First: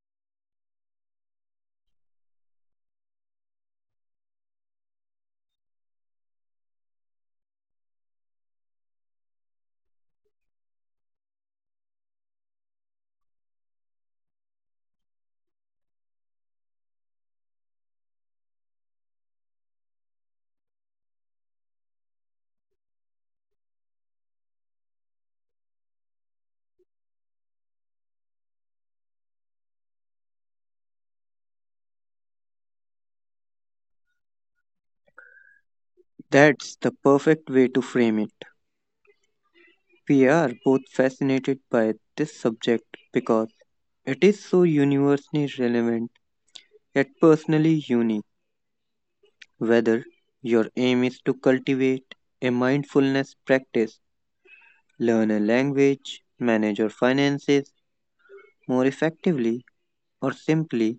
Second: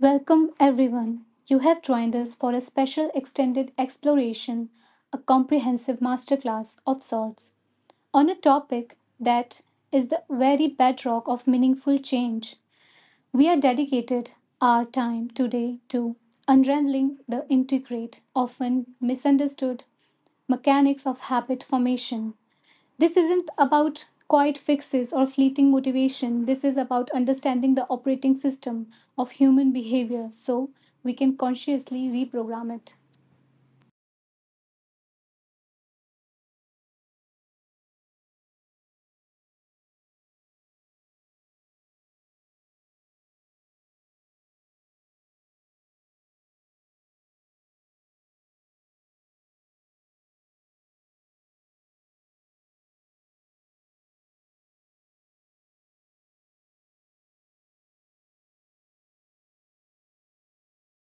Welcome, everyone. You have joined us for a special extended exploration, a comprehensive masterclass of sorts, on a topic that is the very bedrock of meaningful change. We are dedicated our time today to unraveling the intricate, often misunderstood mechanics of habit formation. This isn't about quiet fixes or fleeting motivation. This is about understanding the operating system of human behavior so we can consciously reprogram it. That's the perfect way to frame it. We are both fascinated by this subject because it is so universally relevant yet personally unique. Whether your aim is to cultivate a mindfulness practice, learn a language, manage your finances more effectively, or simply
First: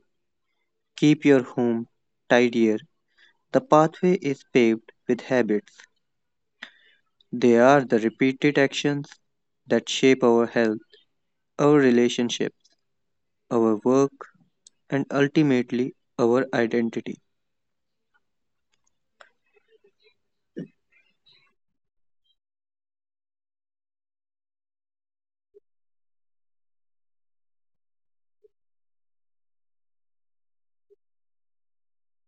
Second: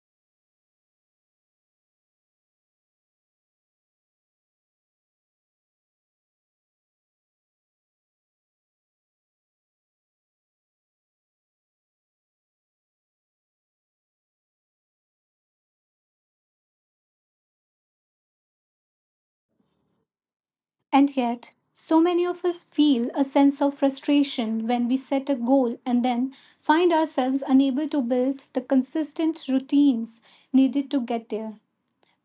keep your home tidier, the pathway is paved with habits. They are the repeated actions that shape our health, our relationships, our work, and ultimately our identity. And yet, so many of us feel a sense of frustration when we set a goal and then find ourselves unable to build the consistent routines needed to get there.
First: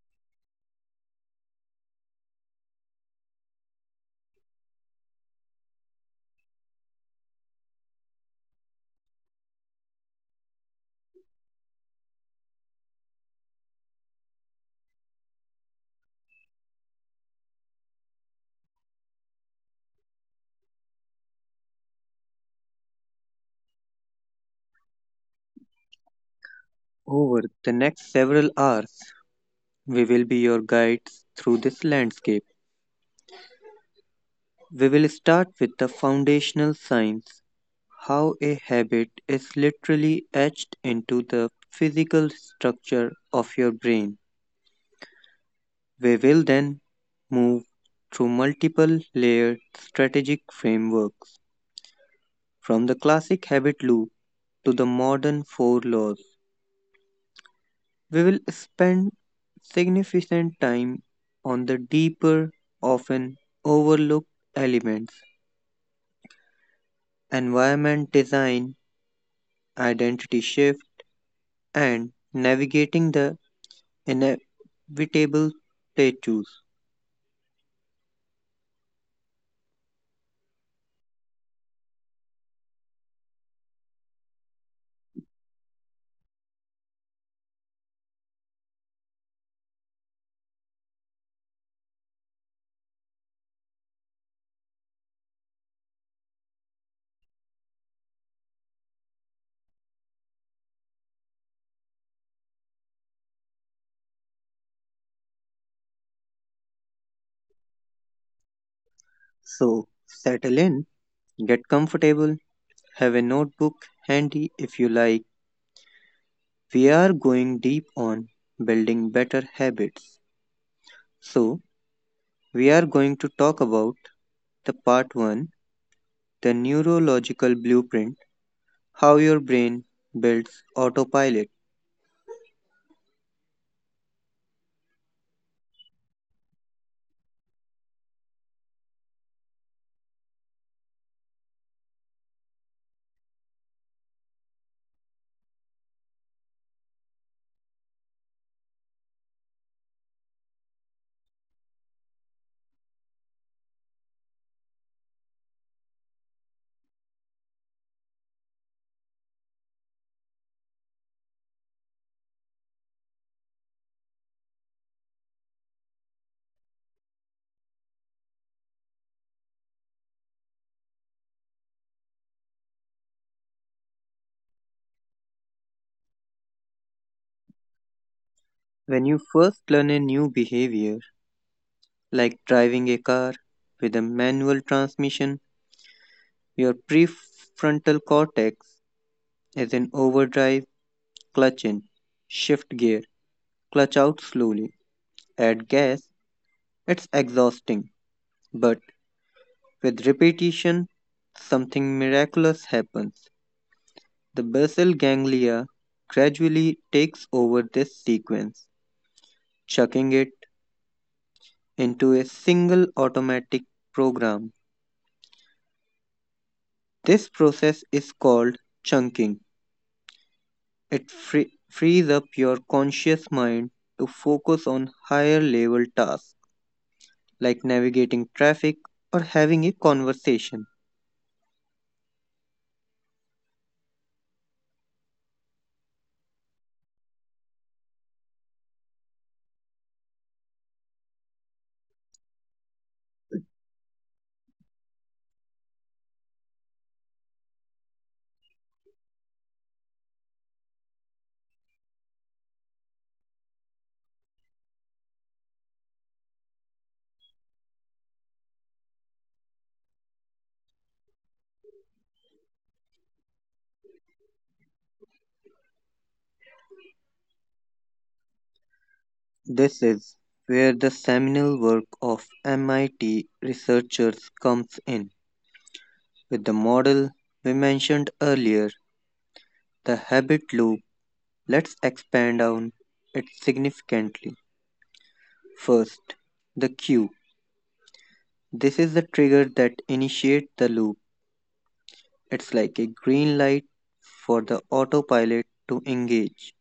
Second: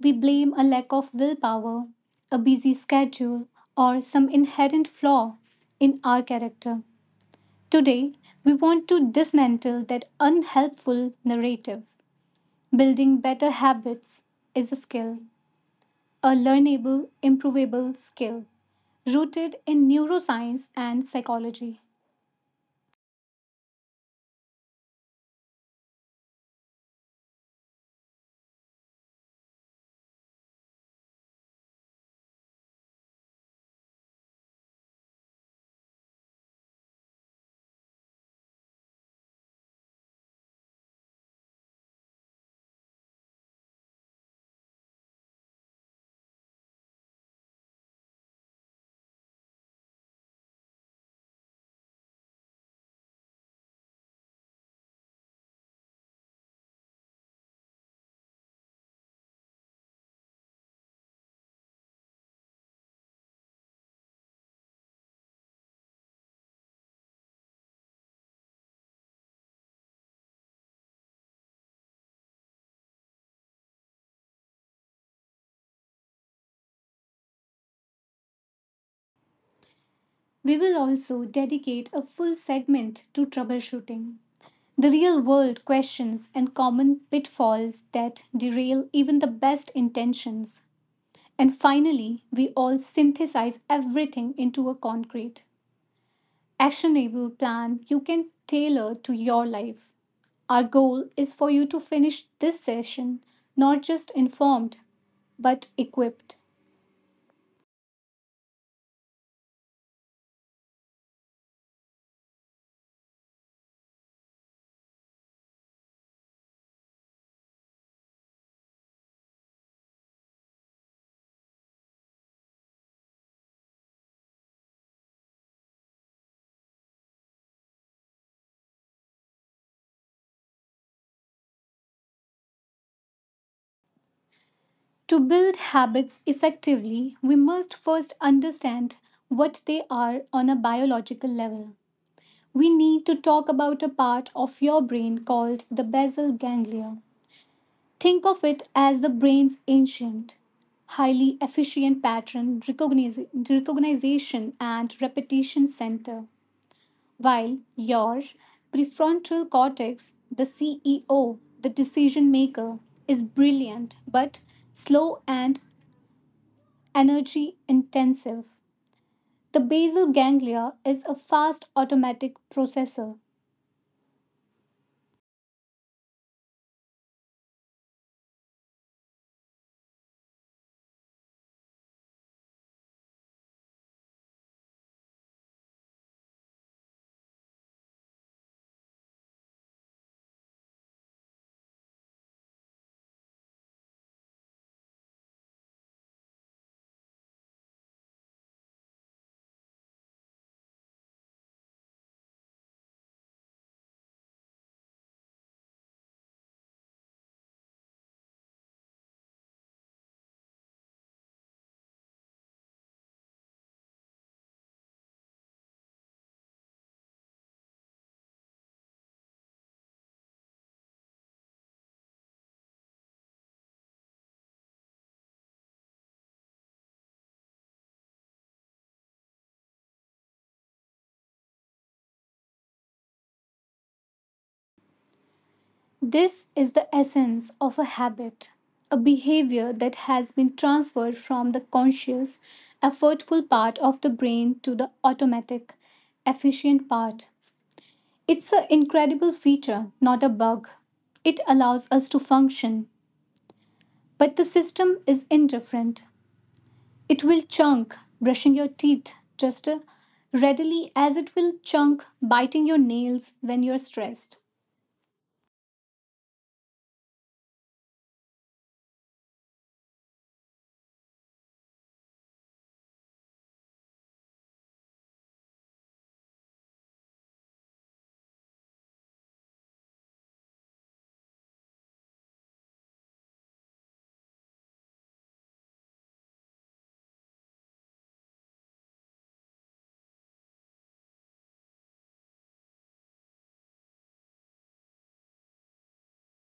We blame a lack of willpower, a busy schedule, or some inherent flaw in our character. Today, we want to dismantle that unhelpful narrative. Building better habits is a skill, a learnable, improvable skill rooted in neuroscience and psychology. Over the next several hours, we will be your guides through this landscape. We will start with the foundational science: how a habit is literally etched into the physical structure of your brain. We will then move through multiple layered strategic frameworks, from the classic habit loop to the modern four laws. We will spend significant time on the deeper, often overlooked elements: environment design, identity shift, and navigating the inevitable plateaus. We will also dedicate a full segment to troubleshooting, the real world questions and common pitfalls that derail even the best intentions. And finally, we all synthesize everything into a concrete, actionable plan you can tailor to your life. Our goal is for you to finish this session not just informed but equipped. So, settle in, get comfortable, have a notebook handy if you like. We are going deep on building better habits. So, we are going to talk about the part 1: the neurological blueprint. How your brain builds autopilot. To build habits effectively, we must first understand what they are on a biological level. We need to talk about a part of your brain called the basal ganglia. Think of it as the brain's ancient, highly efficient pattern recognition and repetition center. While your prefrontal cortex, the CEO, the decision maker, is brilliant but slow and energy intensive. The basal ganglia is a fast automatic processor. When you first learn a new behavior, like driving a car with a manual transmission, your prefrontal cortex is in overdrive: clutch in, shift gear, clutch out slowly, add gas. It's exhausting, but with repetition, something miraculous happens. The basal ganglia gradually takes over this sequence, chucking it into a single automatic program. This process is called chunking. It frees up your conscious mind to focus on higher level tasks like navigating traffic or having a conversation. This is the essence of a habit, a behavior that has been transferred from the conscious, effortful part of the brain to the automatic, efficient part. It's an incredible feature, not a bug. It allows us to function, but the system is indifferent. It will chunk brushing your teeth just readily as it will chunk biting your nails when you're stressed. This is where the seminal work of MIT researchers comes in. With the model we mentioned earlier, the habit loop, let's expand on it significantly. First, the cue. This is the trigger that initiates the loop. It's like a green light for the autopilot to engage.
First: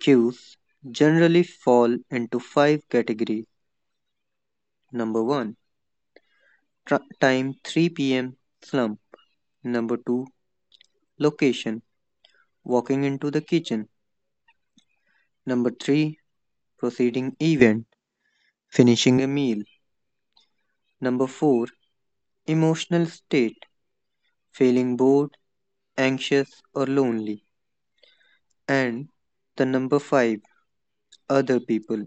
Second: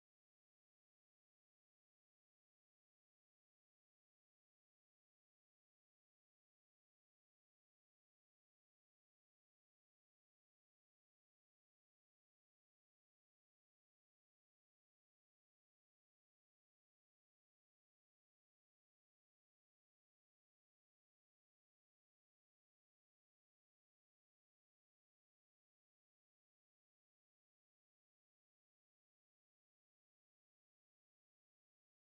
Cues generally fall into five categories. Number one, time: 3 p.m. slump. Number two, location: walking into the kitchen. Number three, proceeding event: finishing a meal. Number four, emotional state: feeling bored, anxious, or lonely. And the number five, other people:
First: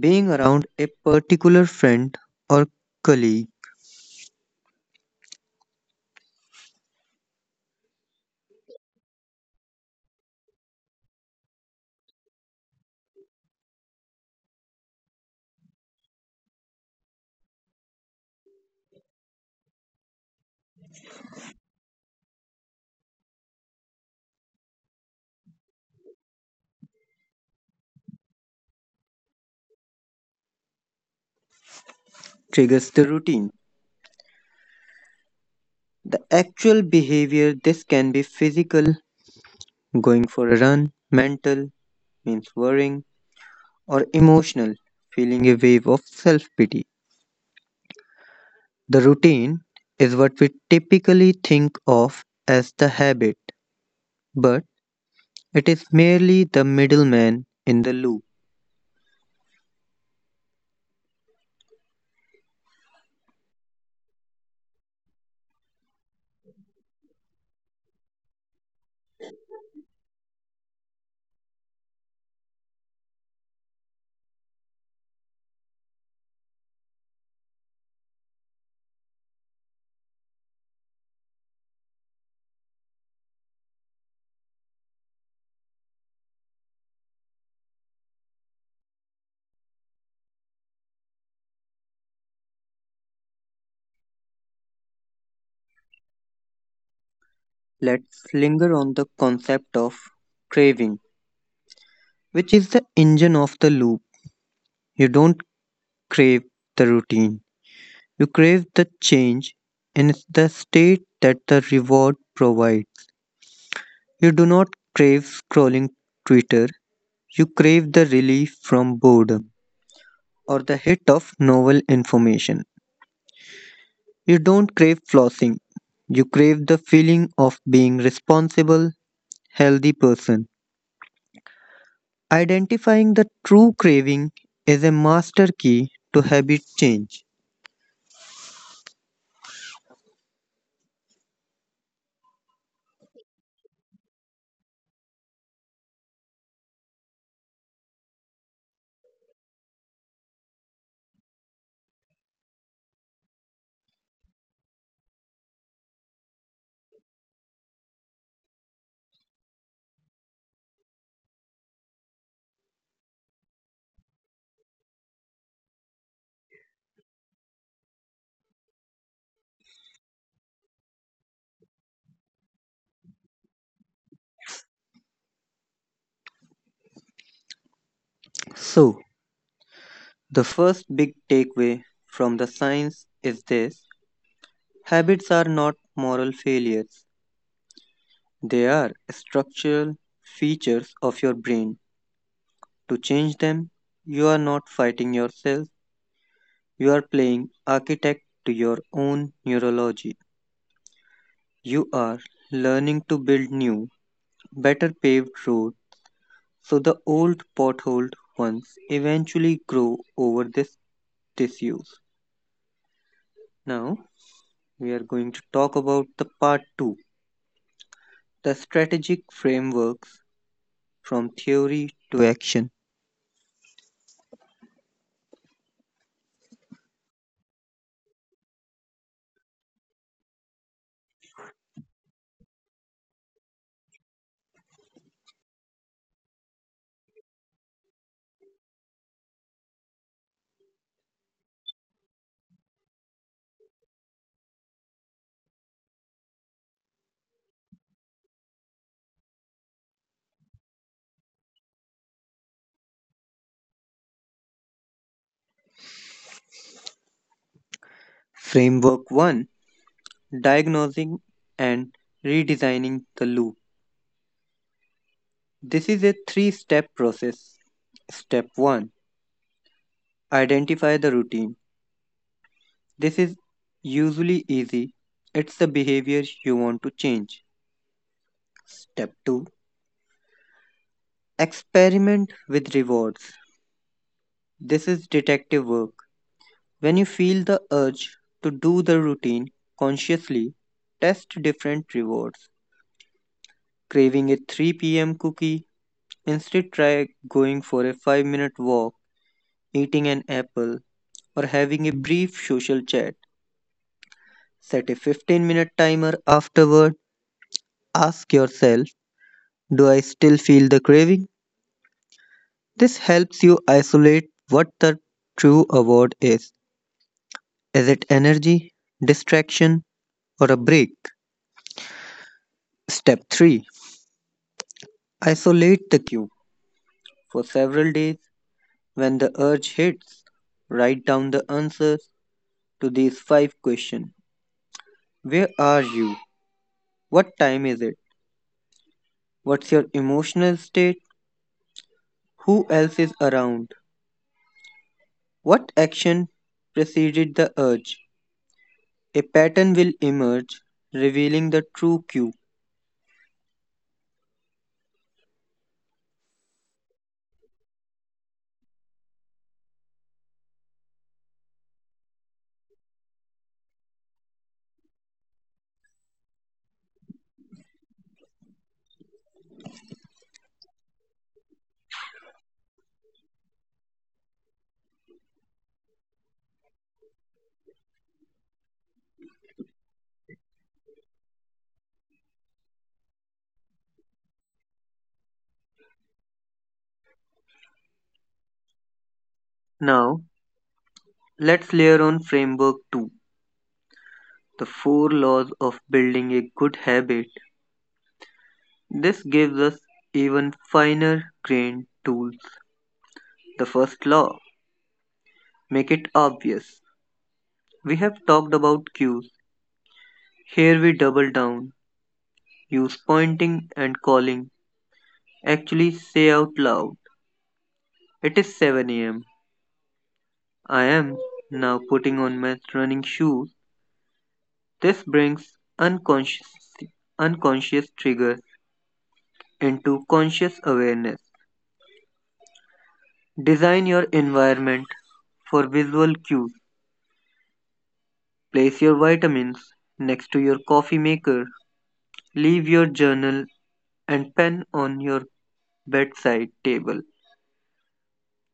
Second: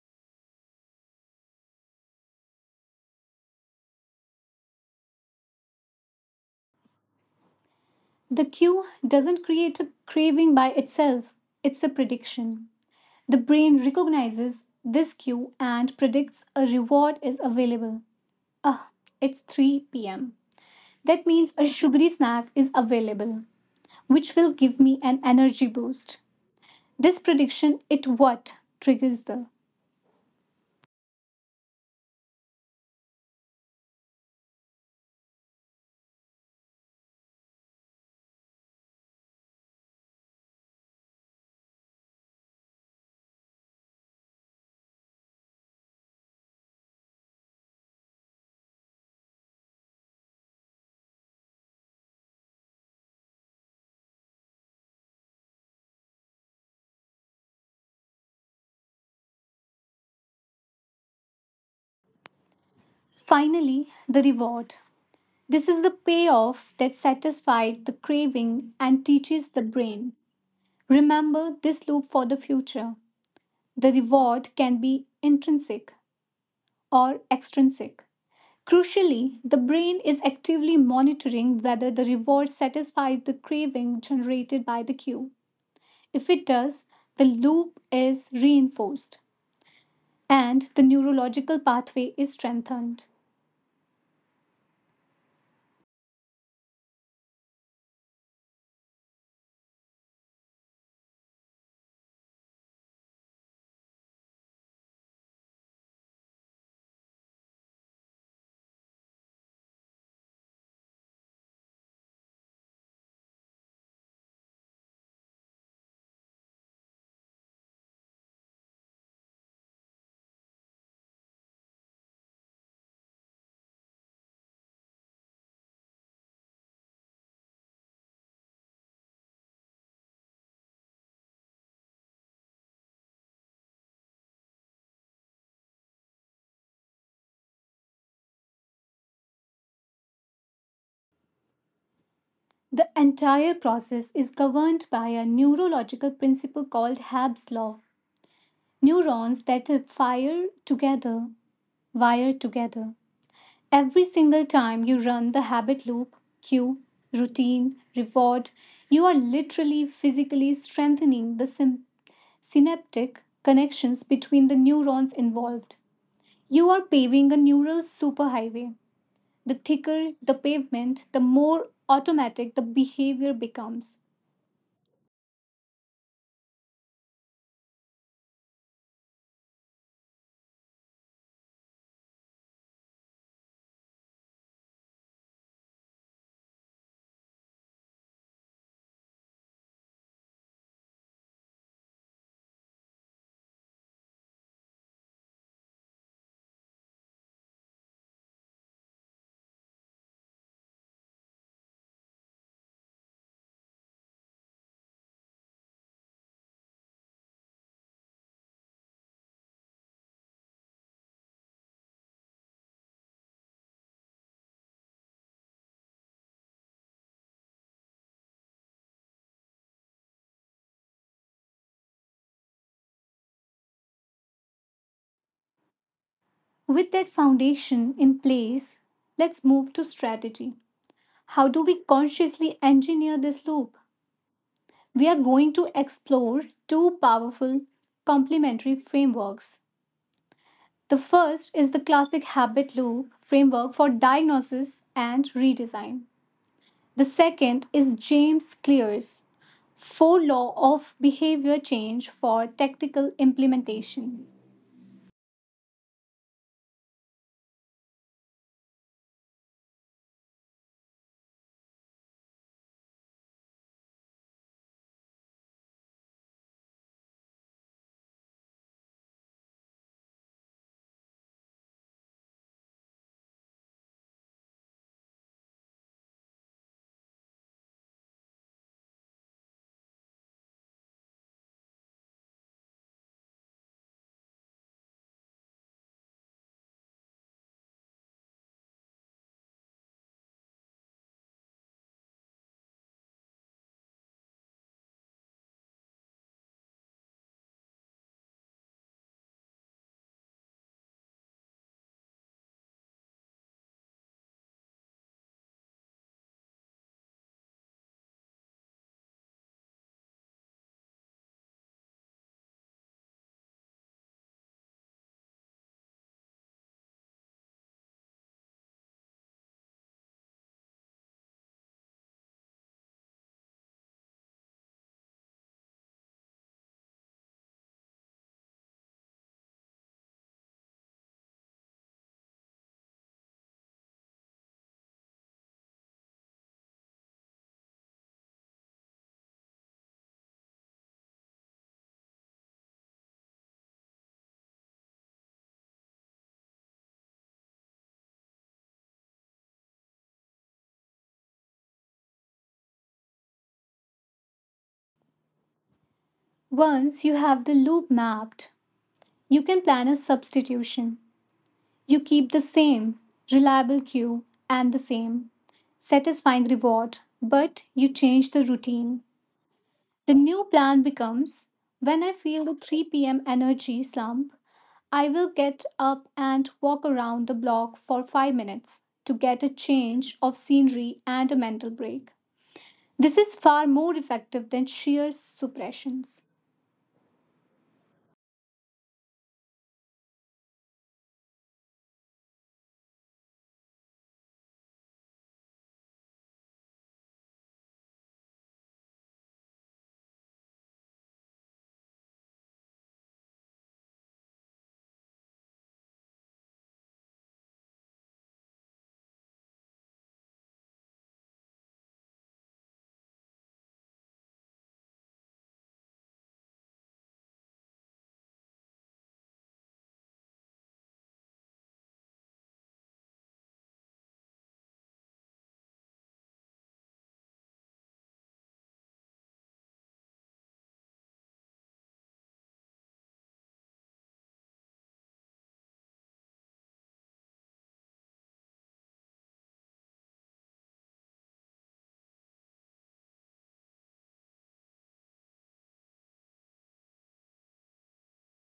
being around a particular friend or colleague The cue doesn't create a craving by itself, it's a prediction. The brain recognizes this cue and predicts a reward is available. Ah, it's 3 pm. That means a sugary snack is available, which will give me an energy boost. This prediction it what triggers the. triggers the routine. The actual behavior, this can be physical, going for a run; mental, means worrying; or emotional, feeling a wave of self pity. The routine is what we typically think of as the habit, but it is merely the middleman in the loop. Finally, the reward. This is the payoff that satisfied the craving and teaches the brain. Remember this loop for the future. The reward can be intrinsic or extrinsic. Crucially, the brain is actively monitoring whether the reward satisfies the craving generated by the cue. If it does, the loop is reinforced and the neurological pathway is strengthened. Let's linger on the concept of craving, which is the engine of the loop. You don't crave the routine. You crave the change in the state that the reward provides. You do not crave scrolling Twitter. You crave the relief from boredom or the hit of novel information. You don't crave flossing. You crave the feeling of being responsible, healthy person. Identifying the true craving is a master key to habit change. The entire process is governed by a neurological principle called Habs' law. Neurons that fire together wire together. Every single time you run the habit loop, cue, routine, reward, you are literally physically strengthening the synaptic connections between the neurons involved. You are paving a neural superhighway. The thicker the pavement, the more automatic the behavior becomes. So, the first big takeaway from the science is this: habits are not moral failures, they are structural features of your brain. To change them, you are not fighting yourself, you are playing architect to your own neurology. You are learning to build new, better paved road so the old potholed ones eventually grow over this disuse. Now, we are going to talk about the part 2, the strategic frameworks from theory to action. With that foundation in place, let's move to strategy. How do we consciously engineer this loop? We are going to explore two powerful complementary frameworks. The first is the classic habit loop framework for diagnosis and redesign. The second is James Clear's Four Law of Behavior Change for Tactical Implementation. Framework 1: diagnosing and redesigning the loop. This is a three step process. Step 1: identify the routine. This is usually easy, it's the behavior you want to change. Step 2: experiment with rewards. This is detective work. When you feel the urge to do the routine consciously, test different rewards. Craving a 3 p.m. cookie? Instead, try going for a 5 minute walk, eating an apple, or having a brief social chat. Set a 15-minute timer afterward. Ask yourself, do I still feel the craving? This helps you isolate what the true award is. Is it energy, distraction, or a break? Step 3: isolate the cue. For several days, when the urge hits, write down the answers to these five questions. Where are you? What time is it? What's your emotional state? Who else is around? What action preceded the urge? A pattern will emerge, revealing the true cue. Once you have the loop mapped, you can plan a substitution. You keep the same reliable cue and the same satisfying reward, but you change the routine. The new plan becomes when I feel the 3 p.m. energy slump, I will get up and walk around the block for 5 minutes to get a change of scenery and a mental break. This is far more effective than sheer suppressions. Now, let's layer on framework 2, the four laws of building a good habit. This gives us even finer grained tools. The first law: make it obvious. We have talked about cues. Here we double down. Use pointing and calling, actually say out loud. It is 7 am. I am now putting on my running shoes. This brings unconscious, unconscious triggers into conscious awareness. Design your environment for visual cues. Place your vitamins next to your coffee maker. Leave your journal and pen on your bedside table.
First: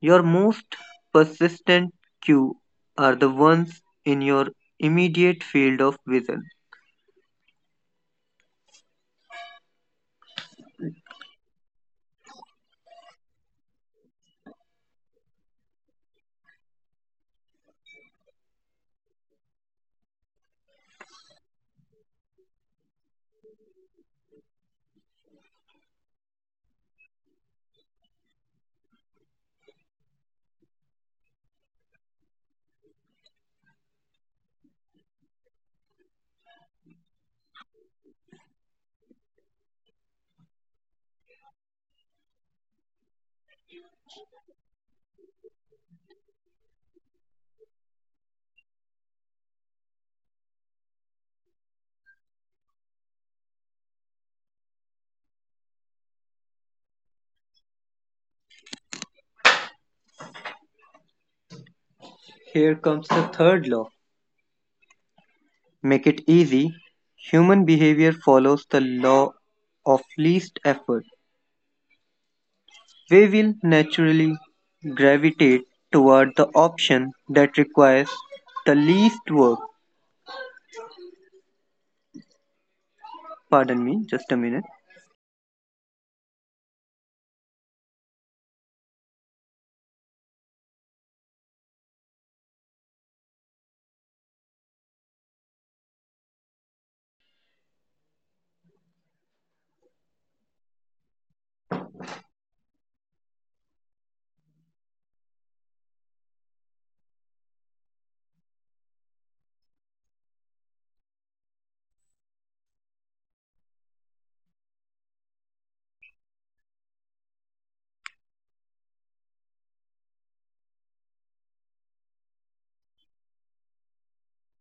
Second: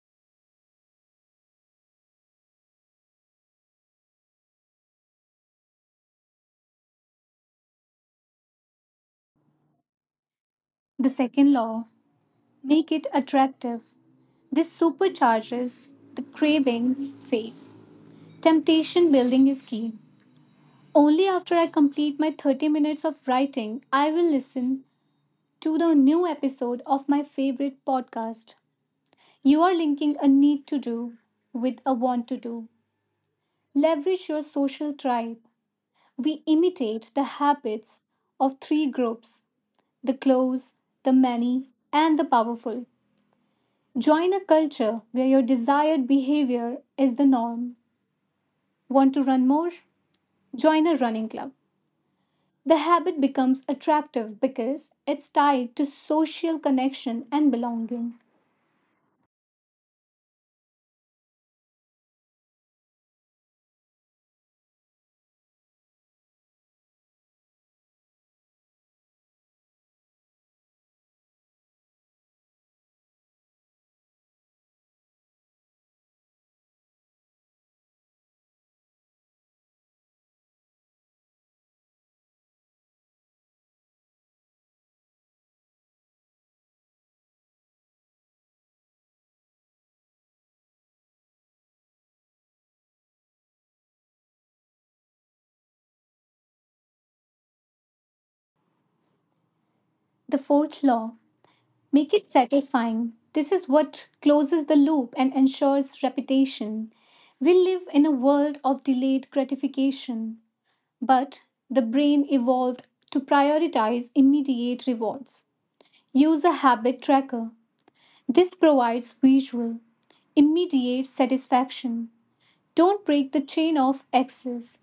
Your most persistent cues are the ones in your immediate field of vision. The second law, make it attractive. This supercharges the craving phase. Temptation building is key. Only after I complete my 30 minutes of writing, I will listen to the new episode of my favorite podcast. You are linking a need to do with a want to do. Leverage your social tribe. We imitate the habits of three groups, the close, the many, and the powerful. Join a culture where your desired behavior is the norm. Want to run more? Join a running club. The habit becomes attractive because it's tied to social connection and belonging. Here comes the third law: make it easy. Human behavior follows the law of least effort. We will naturally gravitate toward the option that requires the least work. Pardon me, just a minute. The fourth law, make it satisfying. This is what closes the loop and ensures repetition. We live in a world of delayed gratification, but the brain evolved to prioritize immediate rewards. Use a habit tracker. This provides visual, immediate satisfaction. Don't break the chain of access.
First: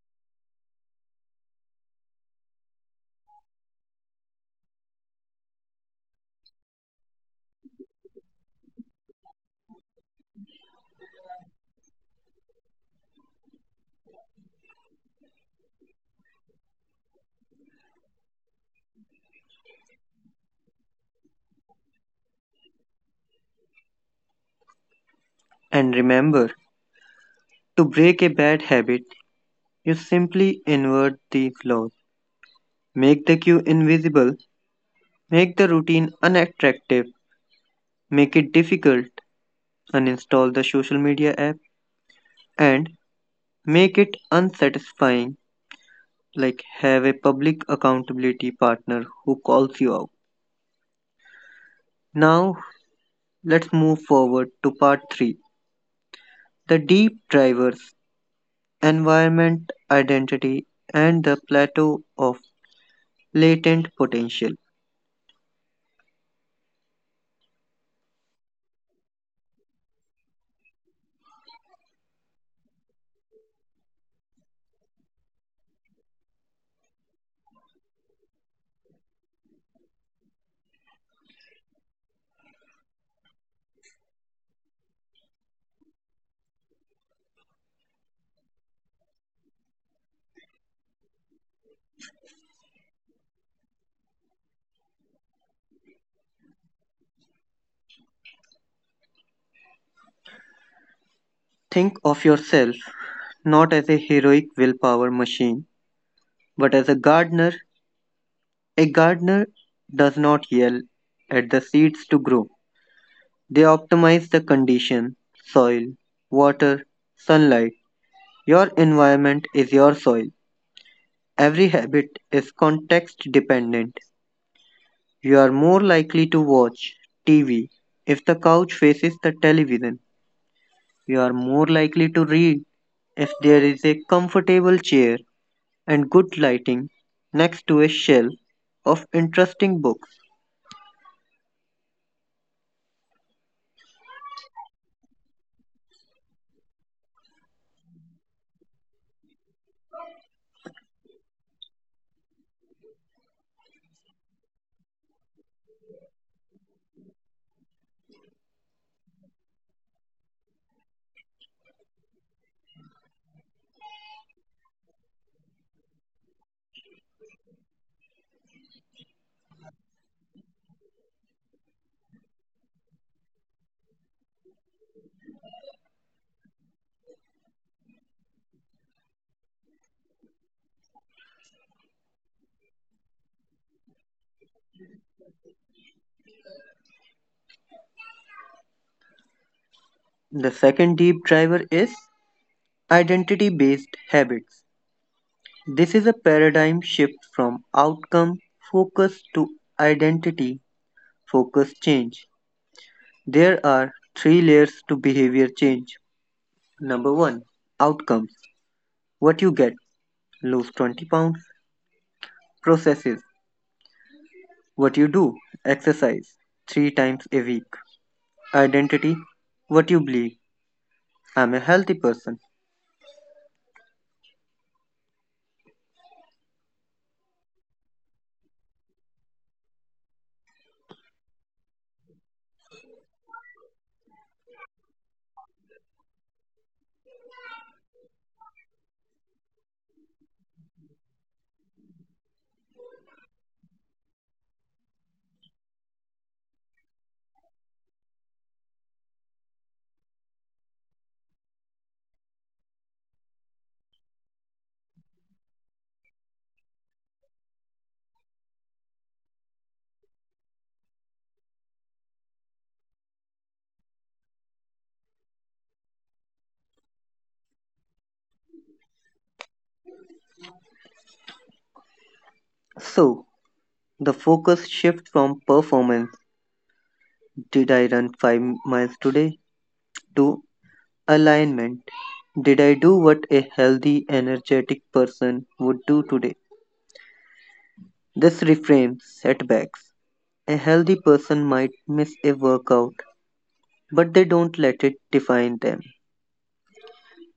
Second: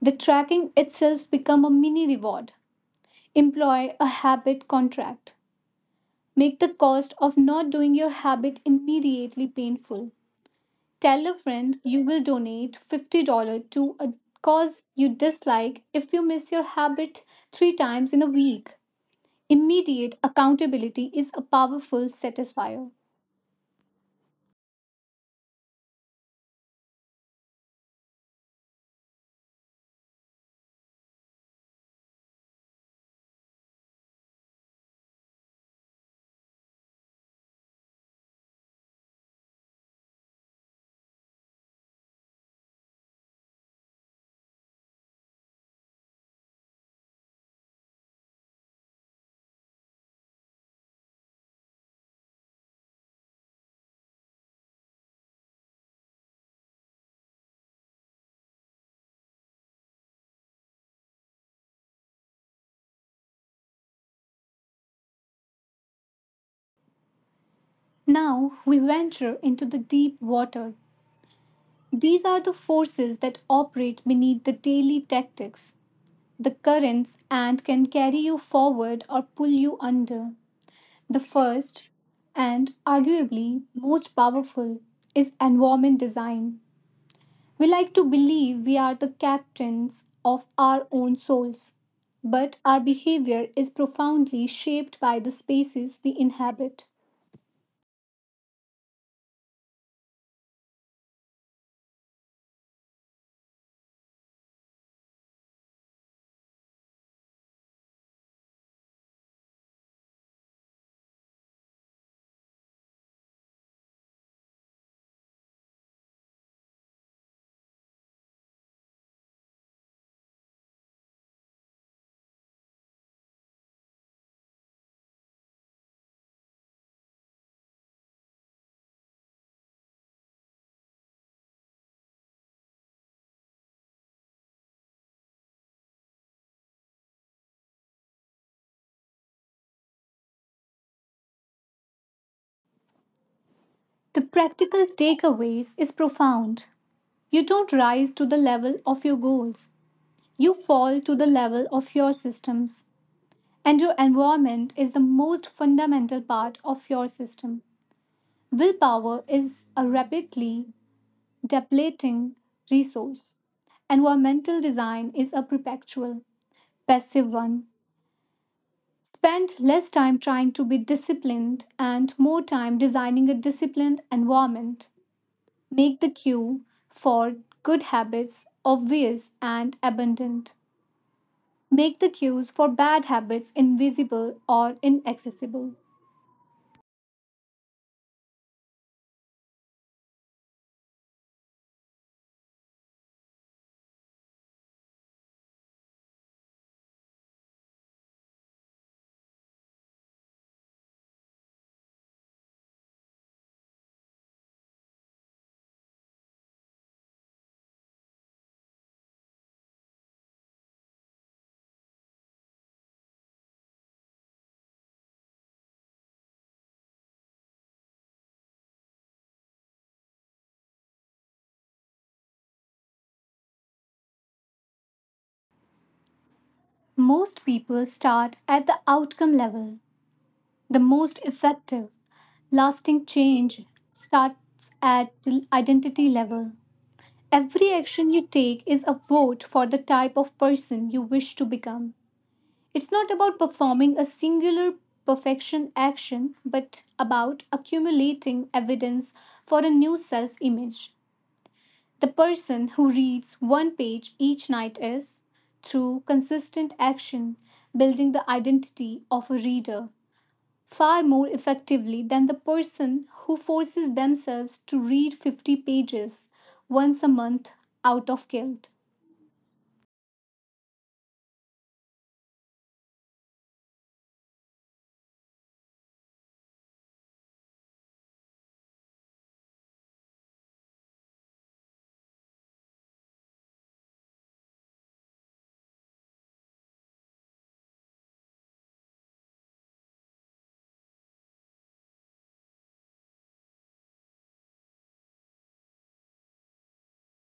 The tracking itself become a mini reward. Employ a habit contract. Make the cost of not doing your habit immediately painful. Tell a friend you will donate $50 to a cause you dislike if you miss your habit 3 times in a week. Immediate accountability is a powerful satisfier. And remember, to break a bad habit, you simply invert these laws. Make the queue invisible, make the routine unattractive, make it difficult, uninstall the social media app, and make it unsatisfying, like have a public accountability partner who calls you out. Now, let's move forward to part 3: the deep drivers, environment, identity, and the plateau of latent potential. Now we venture into the deep water. These are the forces that operate beneath the daily tactics, the currents, and can carry you forward or pull you under. The first, and arguably most powerful, is environment design. We like to believe we are the captains of our own souls, but our behavior is profoundly shaped by the spaces we inhabit. Think of yourself not as a heroic willpower machine, but as a gardener. A gardener does not yell at the seeds to grow, they optimize the condition: soil, water, sunlight. Your environment is your soil. Every habit is context dependent. You are more likely to watch TV if the couch faces the television. You are more likely to read if there is a comfortable chair and good lighting next to a shelf of interesting books. The practical takeaways is profound. You don't rise to the level of your goals. You fall to the level of your systems, and your environment is the most fundamental part of your system. Willpower is a rapidly depleting resource. Environmental design is a perpetual, passive one. Spend less time trying to be disciplined and more time designing a disciplined environment. Make the cue for good habits obvious and abundant. Make the cues for bad habits invisible or inaccessible. The second deep driver is identity based habits. This is a paradigm shift from outcome focus to identity focus change. There are three layers to behavior change. Number one, outcomes: what you get, lose 20 pounds. Processes: what you do, exercise three times a week. Identity: what you believe, I'm a healthy person. Most people start at the outcome level. The most effective, lasting change starts at the identity level. Every action you take is a vote for the type of person you wish to become. It's not about performing a singular perfection action, but about accumulating evidence for a new self image. The person who reads one page each night is, through consistent action, building the identity of a reader far more effectively than the person who forces themselves to read 50 pages once a month out of guilt. So, the focus shifts from performance, did I run 5 miles today, to alignment, did I do what a healthy, energetic person would do today? This reframes setbacks. A healthy person might miss a workout, but they don't let it define them.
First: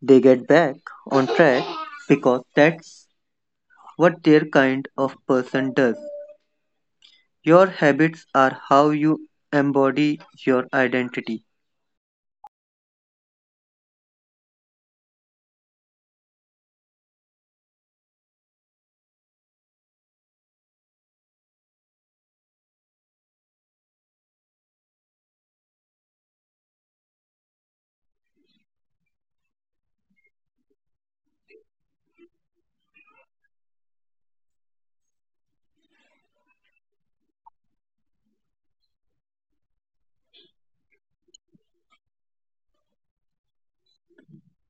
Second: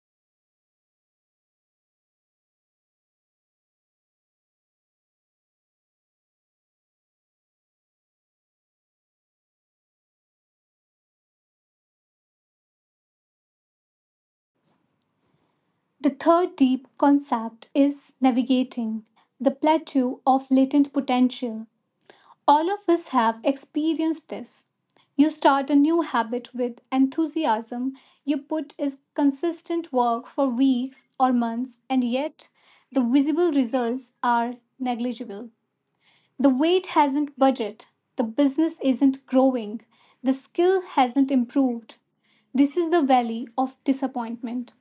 They get back on track because that's what their kind of person does. Your habits are how you embody your identity. The third deep concept is navigating the plateau of latent potential. All of us have experienced this. You start a new habit with enthusiasm, you put in consistent work for weeks or months, and yet the visible results are negligible. The weight hasn't budged, the business isn't growing, the skill hasn't improved. This is the valley of disappointment.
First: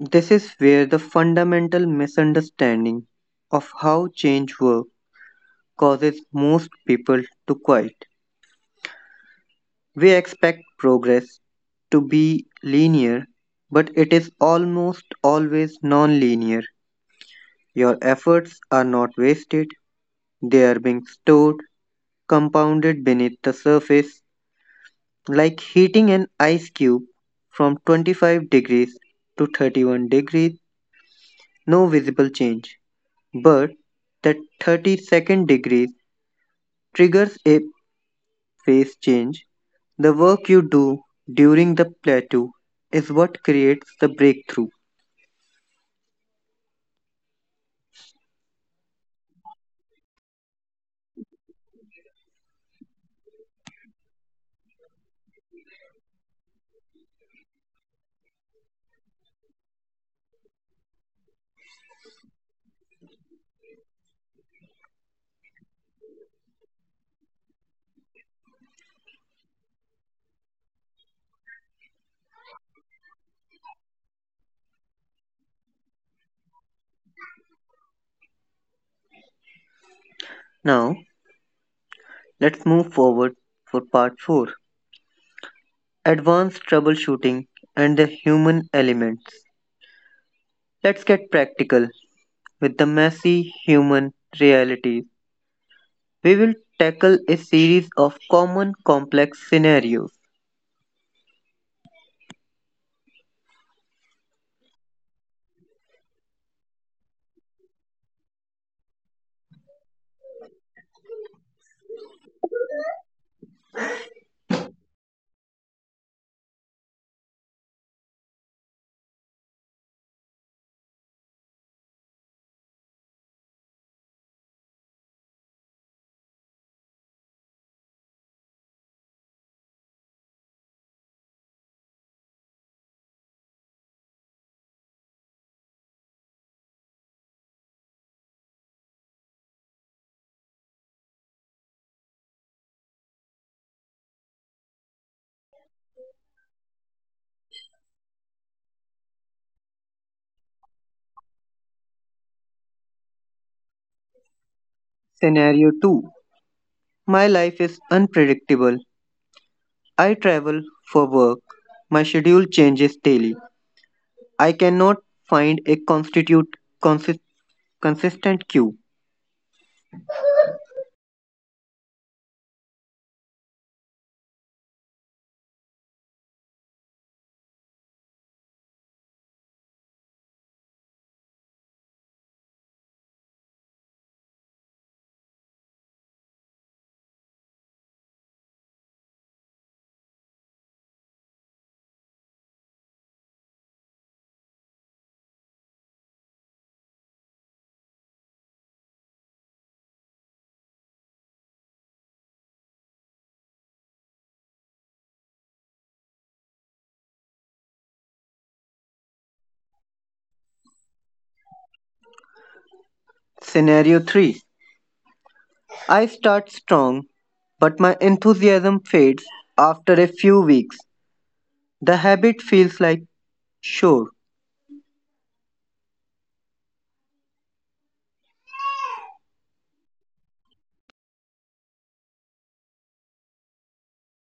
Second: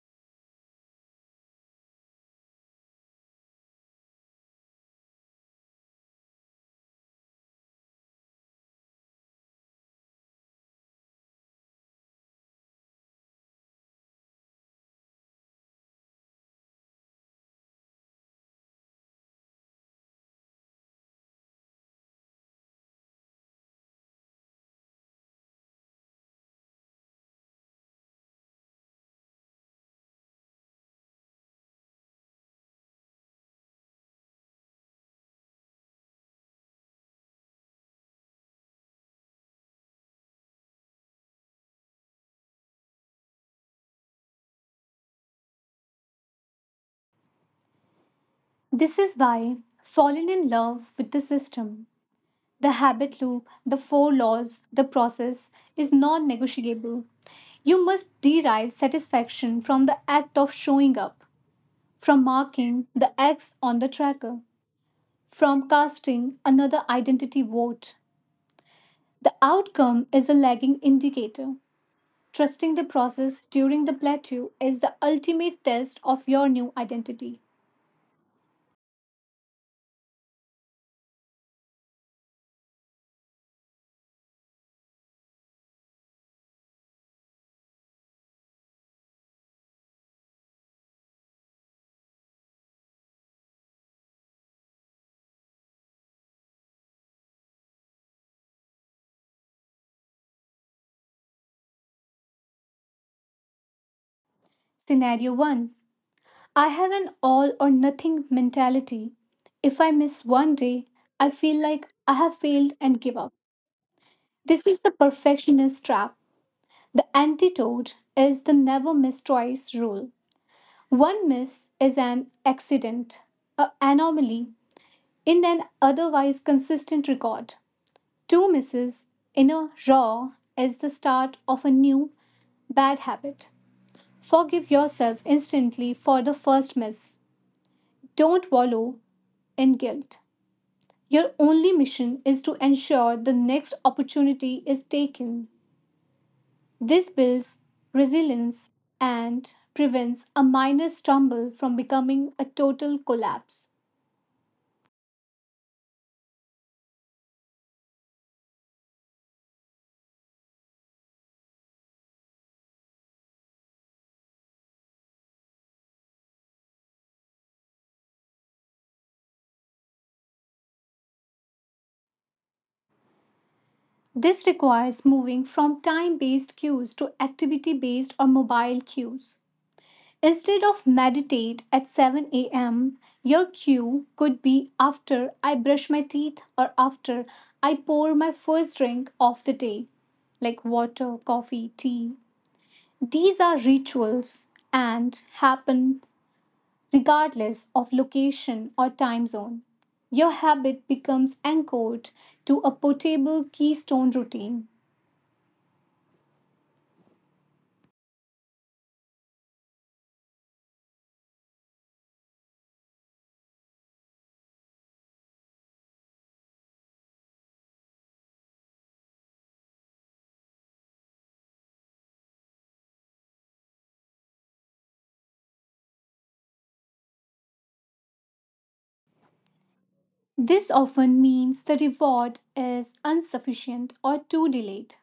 This is where the fundamental misunderstanding of how change works causes most people to quit. We expect progress to be linear, but it is almost always non linear. Your efforts are not wasted, they are being stored, compounded beneath the surface, like heating an ice cube from 25 degrees to 31 degrees: no visible change. But that 32nd degree triggers a phase change. The work you do during the plateau is what creates the breakthrough. This is why falling in love with the system, the habit loop, the four laws, the process is non negotiable. You must derive satisfaction from the act of showing up, from marking the X on the tracker, from casting another identity vote. The outcome is a lagging indicator. Trusting the process during the plateau is the ultimate test of your new identity. Now, let's move forward for part 4: advanced troubleshooting and the human elements. Let's get practical with the messy human realities. We will tackle a series of common complex scenarios. Scenario 1, I have an all or nothing mentality. If I miss one day, I feel like I have failed and give up. This is the perfectionist trap. The antidote is the never miss twice rule. One miss is an accident, an anomaly in an otherwise consistent record. Two misses in a row is the start of a new bad habit. Forgive yourself instantly for the first miss. Don't wallow in guilt. Your only mission is to ensure the next opportunity is taken. This builds resilience and prevents a minor stumble from becoming a total collapse. Scenario 2: my life is unpredictable. I travel for work. My schedule changes daily. I cannot find a consistent cue. This requires moving from time based cues to activity based or mobile cues. Instead of meditate at 7 a.m., your cue could be after I brush my teeth or after I pour my first drink of the day, like water, coffee, tea. These are rituals and happen regardless of location or time zone. Your habit becomes anchored to a portable keystone routine. Scenario 3: I start strong, but my enthusiasm fades after a few weeks. The habit feels like sure. This often means the reward is insufficient or too delayed.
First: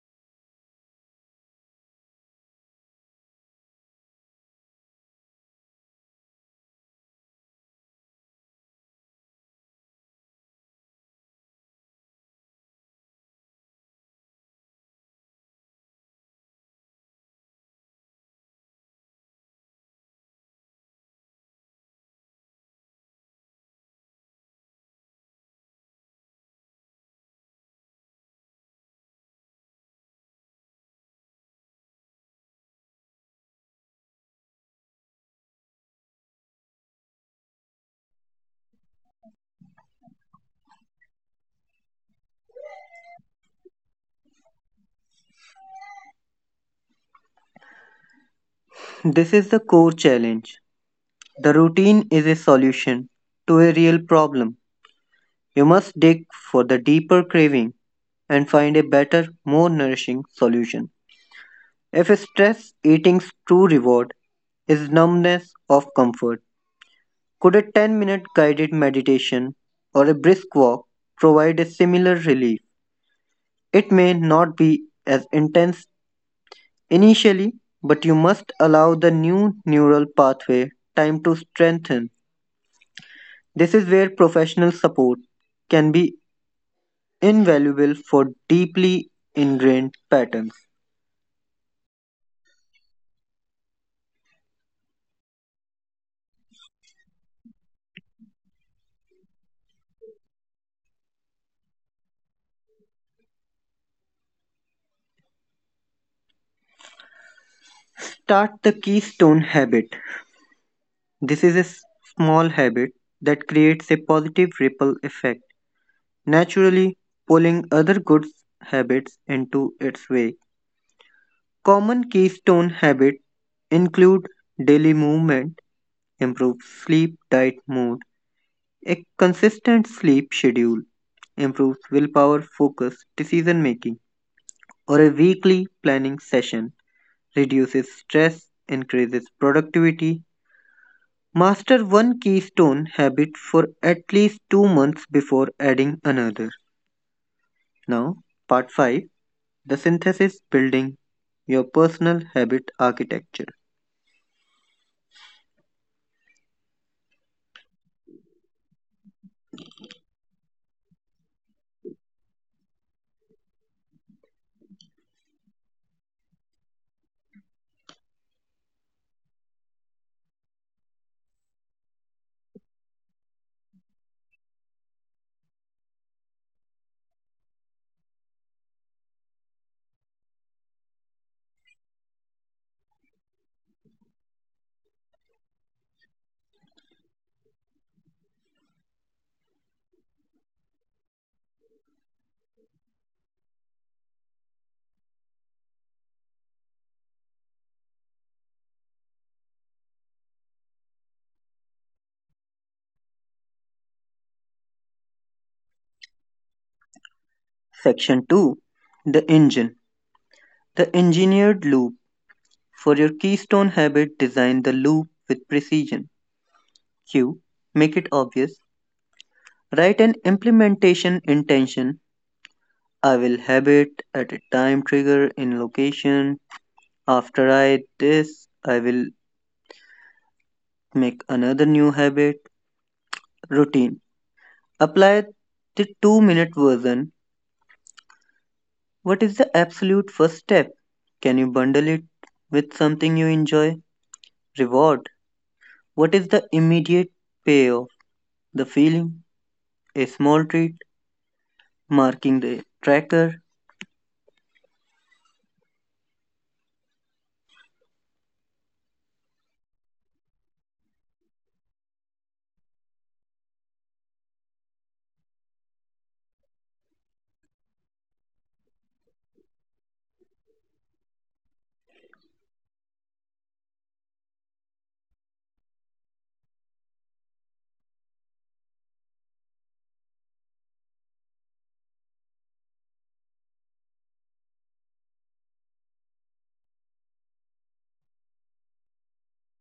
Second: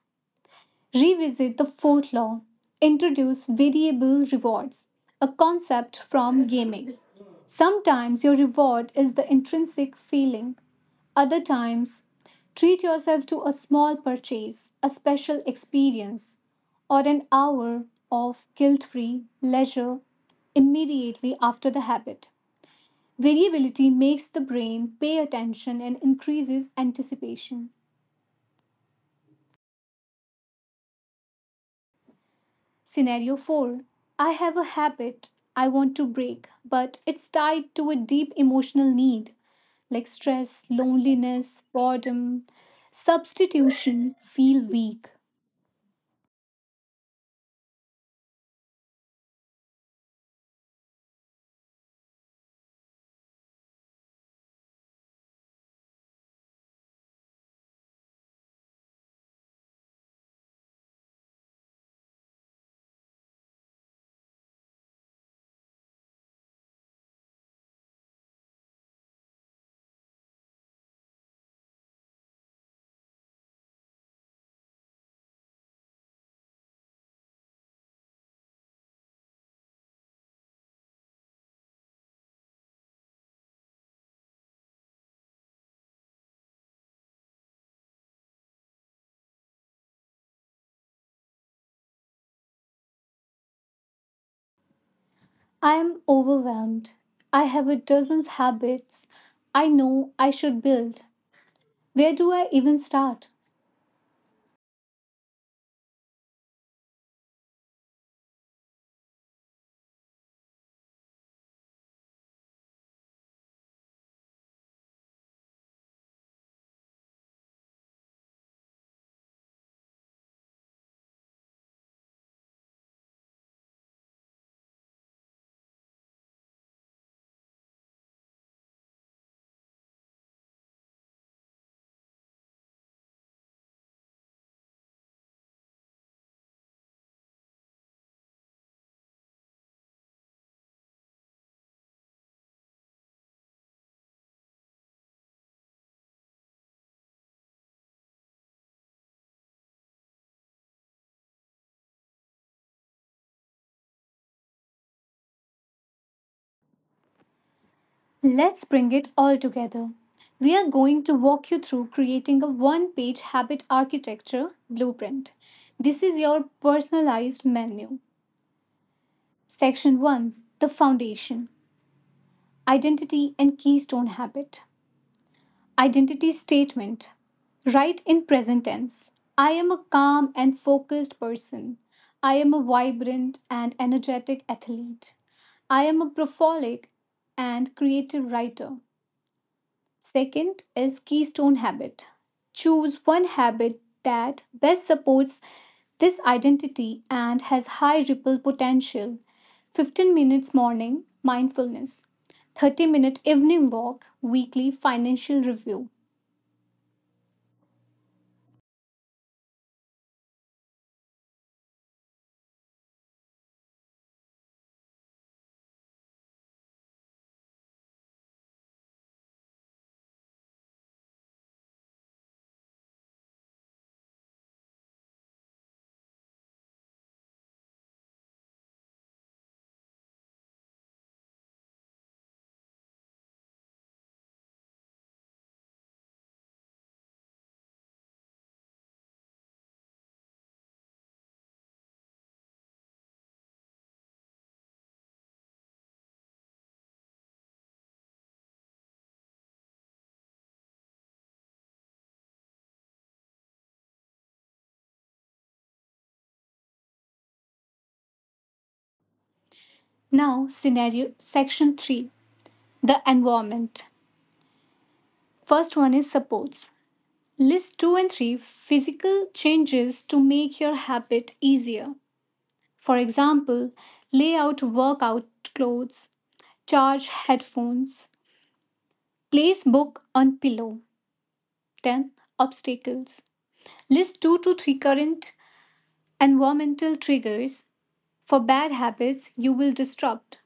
Revisit the fourth law. Introduce variable rewards, a concept from gaming. Sometimes your reward is the intrinsic feeling. Other times, treat yourself to a small purchase, a special experience, or an hour of guilt free leisure immediately after the habit. Variability makes the brain pay attention and increases anticipation. Scenario 4, I have a habit I want to break, but it's tied to a deep emotional need like stress, loneliness, boredom. Substitution, feel weak. This is the core challenge. The routine is a solution to a real problem. You must dig for the deeper craving and find a better, more nourishing solution. If stress eating's true reward is numbness of comfort, could a 10-minute guided meditation or a brisk walk provide a similar relief? It may not be as intense initially, but you must allow the new neural pathway time to strengthen. This is where professional support can be invaluable for deeply ingrained patterns. I am overwhelmed. I have a dozen habits I know I should build. Where do I even start? Start the keystone habit. This is a small habit that creates a positive ripple effect, naturally pulling other good habits into its wake. Common keystone habits include daily movement, improves sleep, diet, mood; a consistent sleep schedule, improves willpower, focus, decision making; or a weekly planning session, reduces stress, increases productivity. Master one keystone habit for at least 2 months before adding another. Now, part 5: the synthesis, building your personal habit architecture. Let's bring it all together. We are going to walk you through creating a one page habit architecture blueprint. This is your personalized menu. Section 1, the foundation, identity and keystone habit. Identity statement. Write in present tense. I am a calm and focused person. I am a vibrant and energetic athlete. I am a prolific and creative writer. Second is keystone habit. Choose one habit that best supports this identity and has high ripple potential. 15 minutes morning mindfulness, 30-minute evening walk, weekly financial review. Section 2: the engine, the engineered loop. For your keystone habit, design the loop with precision. Q. Make it obvious. Write an implementation intention: I will have it at a time trigger in location. After I this, I will make another new habit routine. Apply the 2-minute version. What is the absolute first step? Can you bundle it with something you enjoy? Reward. What is the immediate payoff? The feeling, a small treat, marking the tracker. Now, scenario section 3, the environment. First one is supports. List 2 and 3 physical changes to make your habit easier. For example, lay out workout clothes, charge headphones, place book on pillow. 10 obstacles. List 2 to 3 current environmental triggers for bad habits you will disrupt.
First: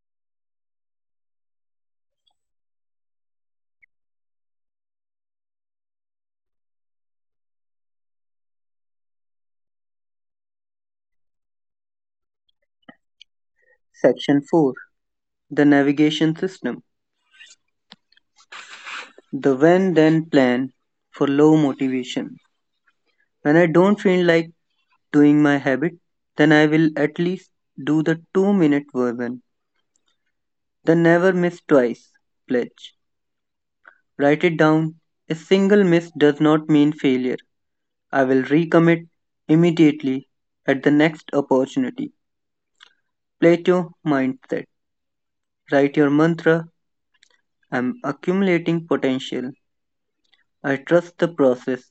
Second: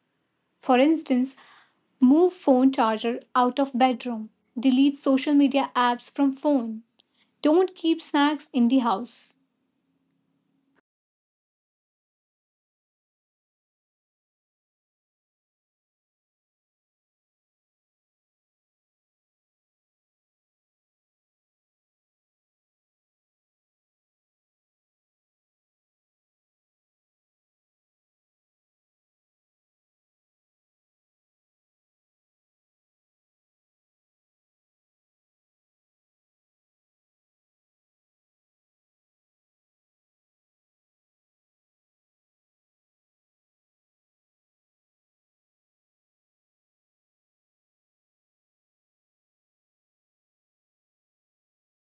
For instance, move phone charger out of bedroom. Delete social media apps from phone. Don't keep snacks in the house. Section 4: the navigation system. The when then plan for low motivation. When I don't feel like doing my habit, then I will at least do the 2 minute version. The never miss twice pledge. Write it down. A single miss does not mean failure. I will recommit immediately at the next opportunity. Plato mindset. Write your mantra. I'm accumulating potential. I trust the process.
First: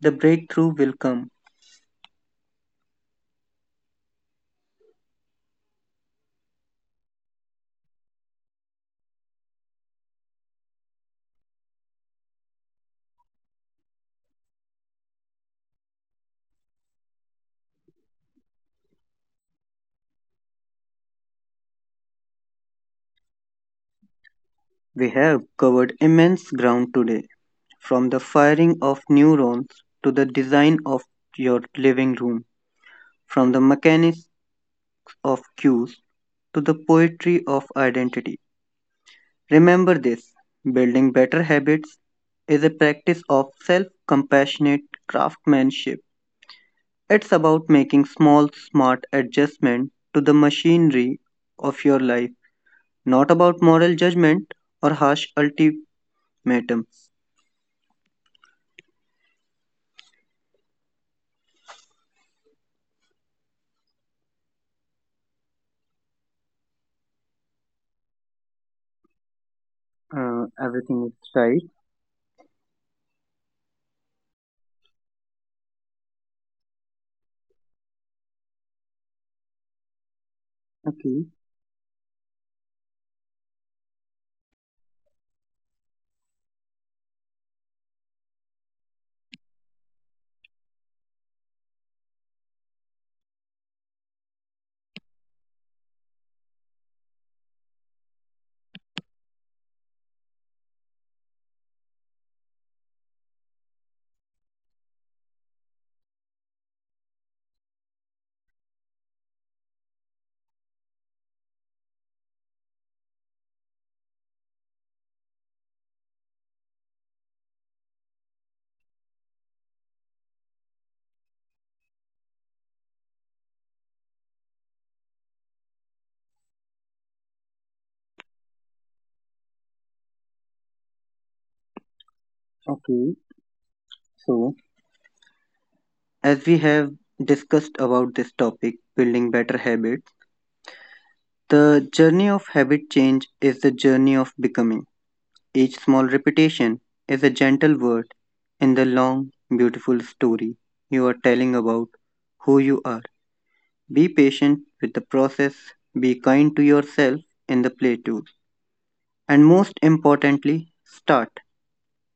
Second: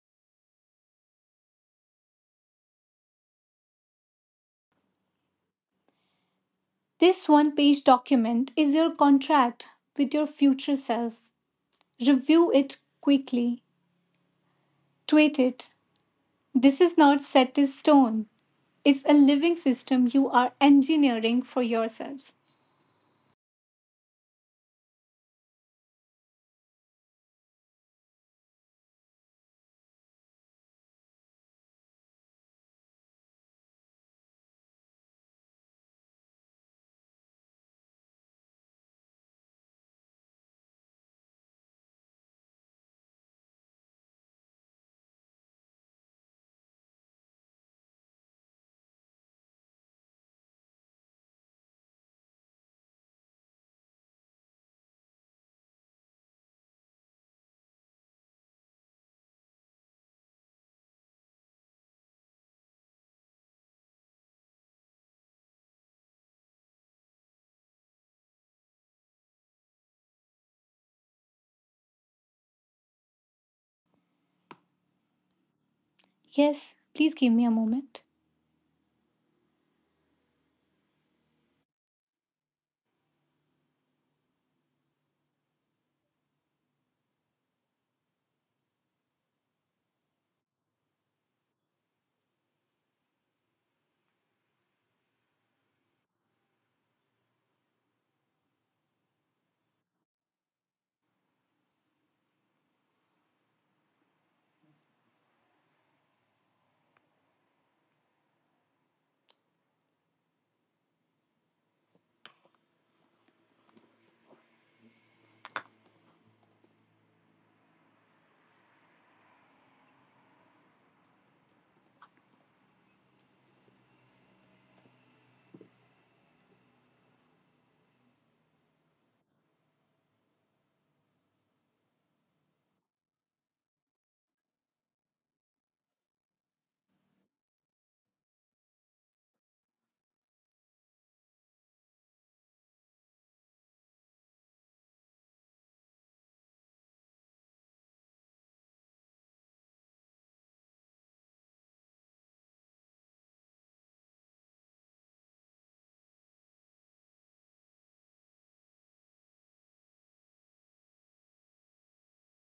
The breakthrough will come. This one page document is your contract with your future self. Review it quickly. Tweet it. This is not set in stone. It's a living system you are engineering for yourself. We have covered immense ground today: from the firing of neurons to the design of your living room, from the mechanics of cues to the poetry of identity. Remember this: building better habits is a practice of self compassionate craftsmanship. It's about making small, smart adjustments to the machinery of your life, not about moral judgment or harsh ultimatums. Everything is right. Yes, please give me a moment. Okay, okay. So, as we have discussed about this topic, building better habits, the journey of habit change is the journey of becoming. Each small repetition is a gentle word in the long, beautiful story you are telling about who you are. Be patient with the process, be kind to yourself in the play too. And most importantly, start.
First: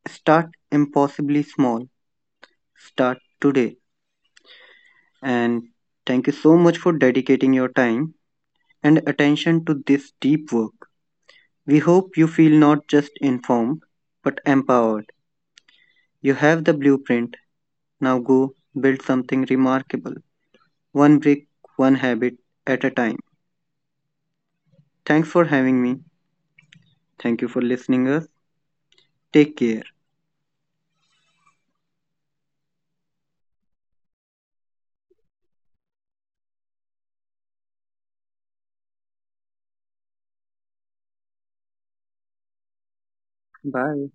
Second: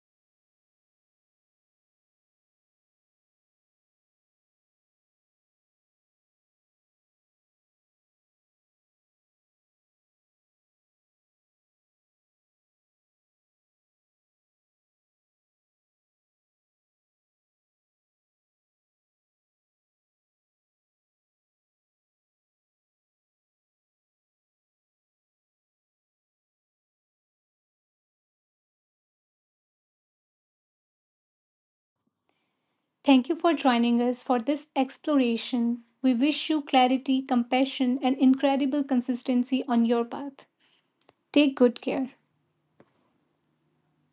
Start impossibly small. Start today. And thank you so much for dedicating your time and attention to this deep work. We hope you feel not just informed but empowered. You have the blueprint. Now go build something remarkable. One brick, one habit at a time. Thanks for having me. Thank you for listening us. Take care. Thank you for joining us for this exploration. We wish you clarity, compassion, and incredible consistency on your path. Take good care. Bye.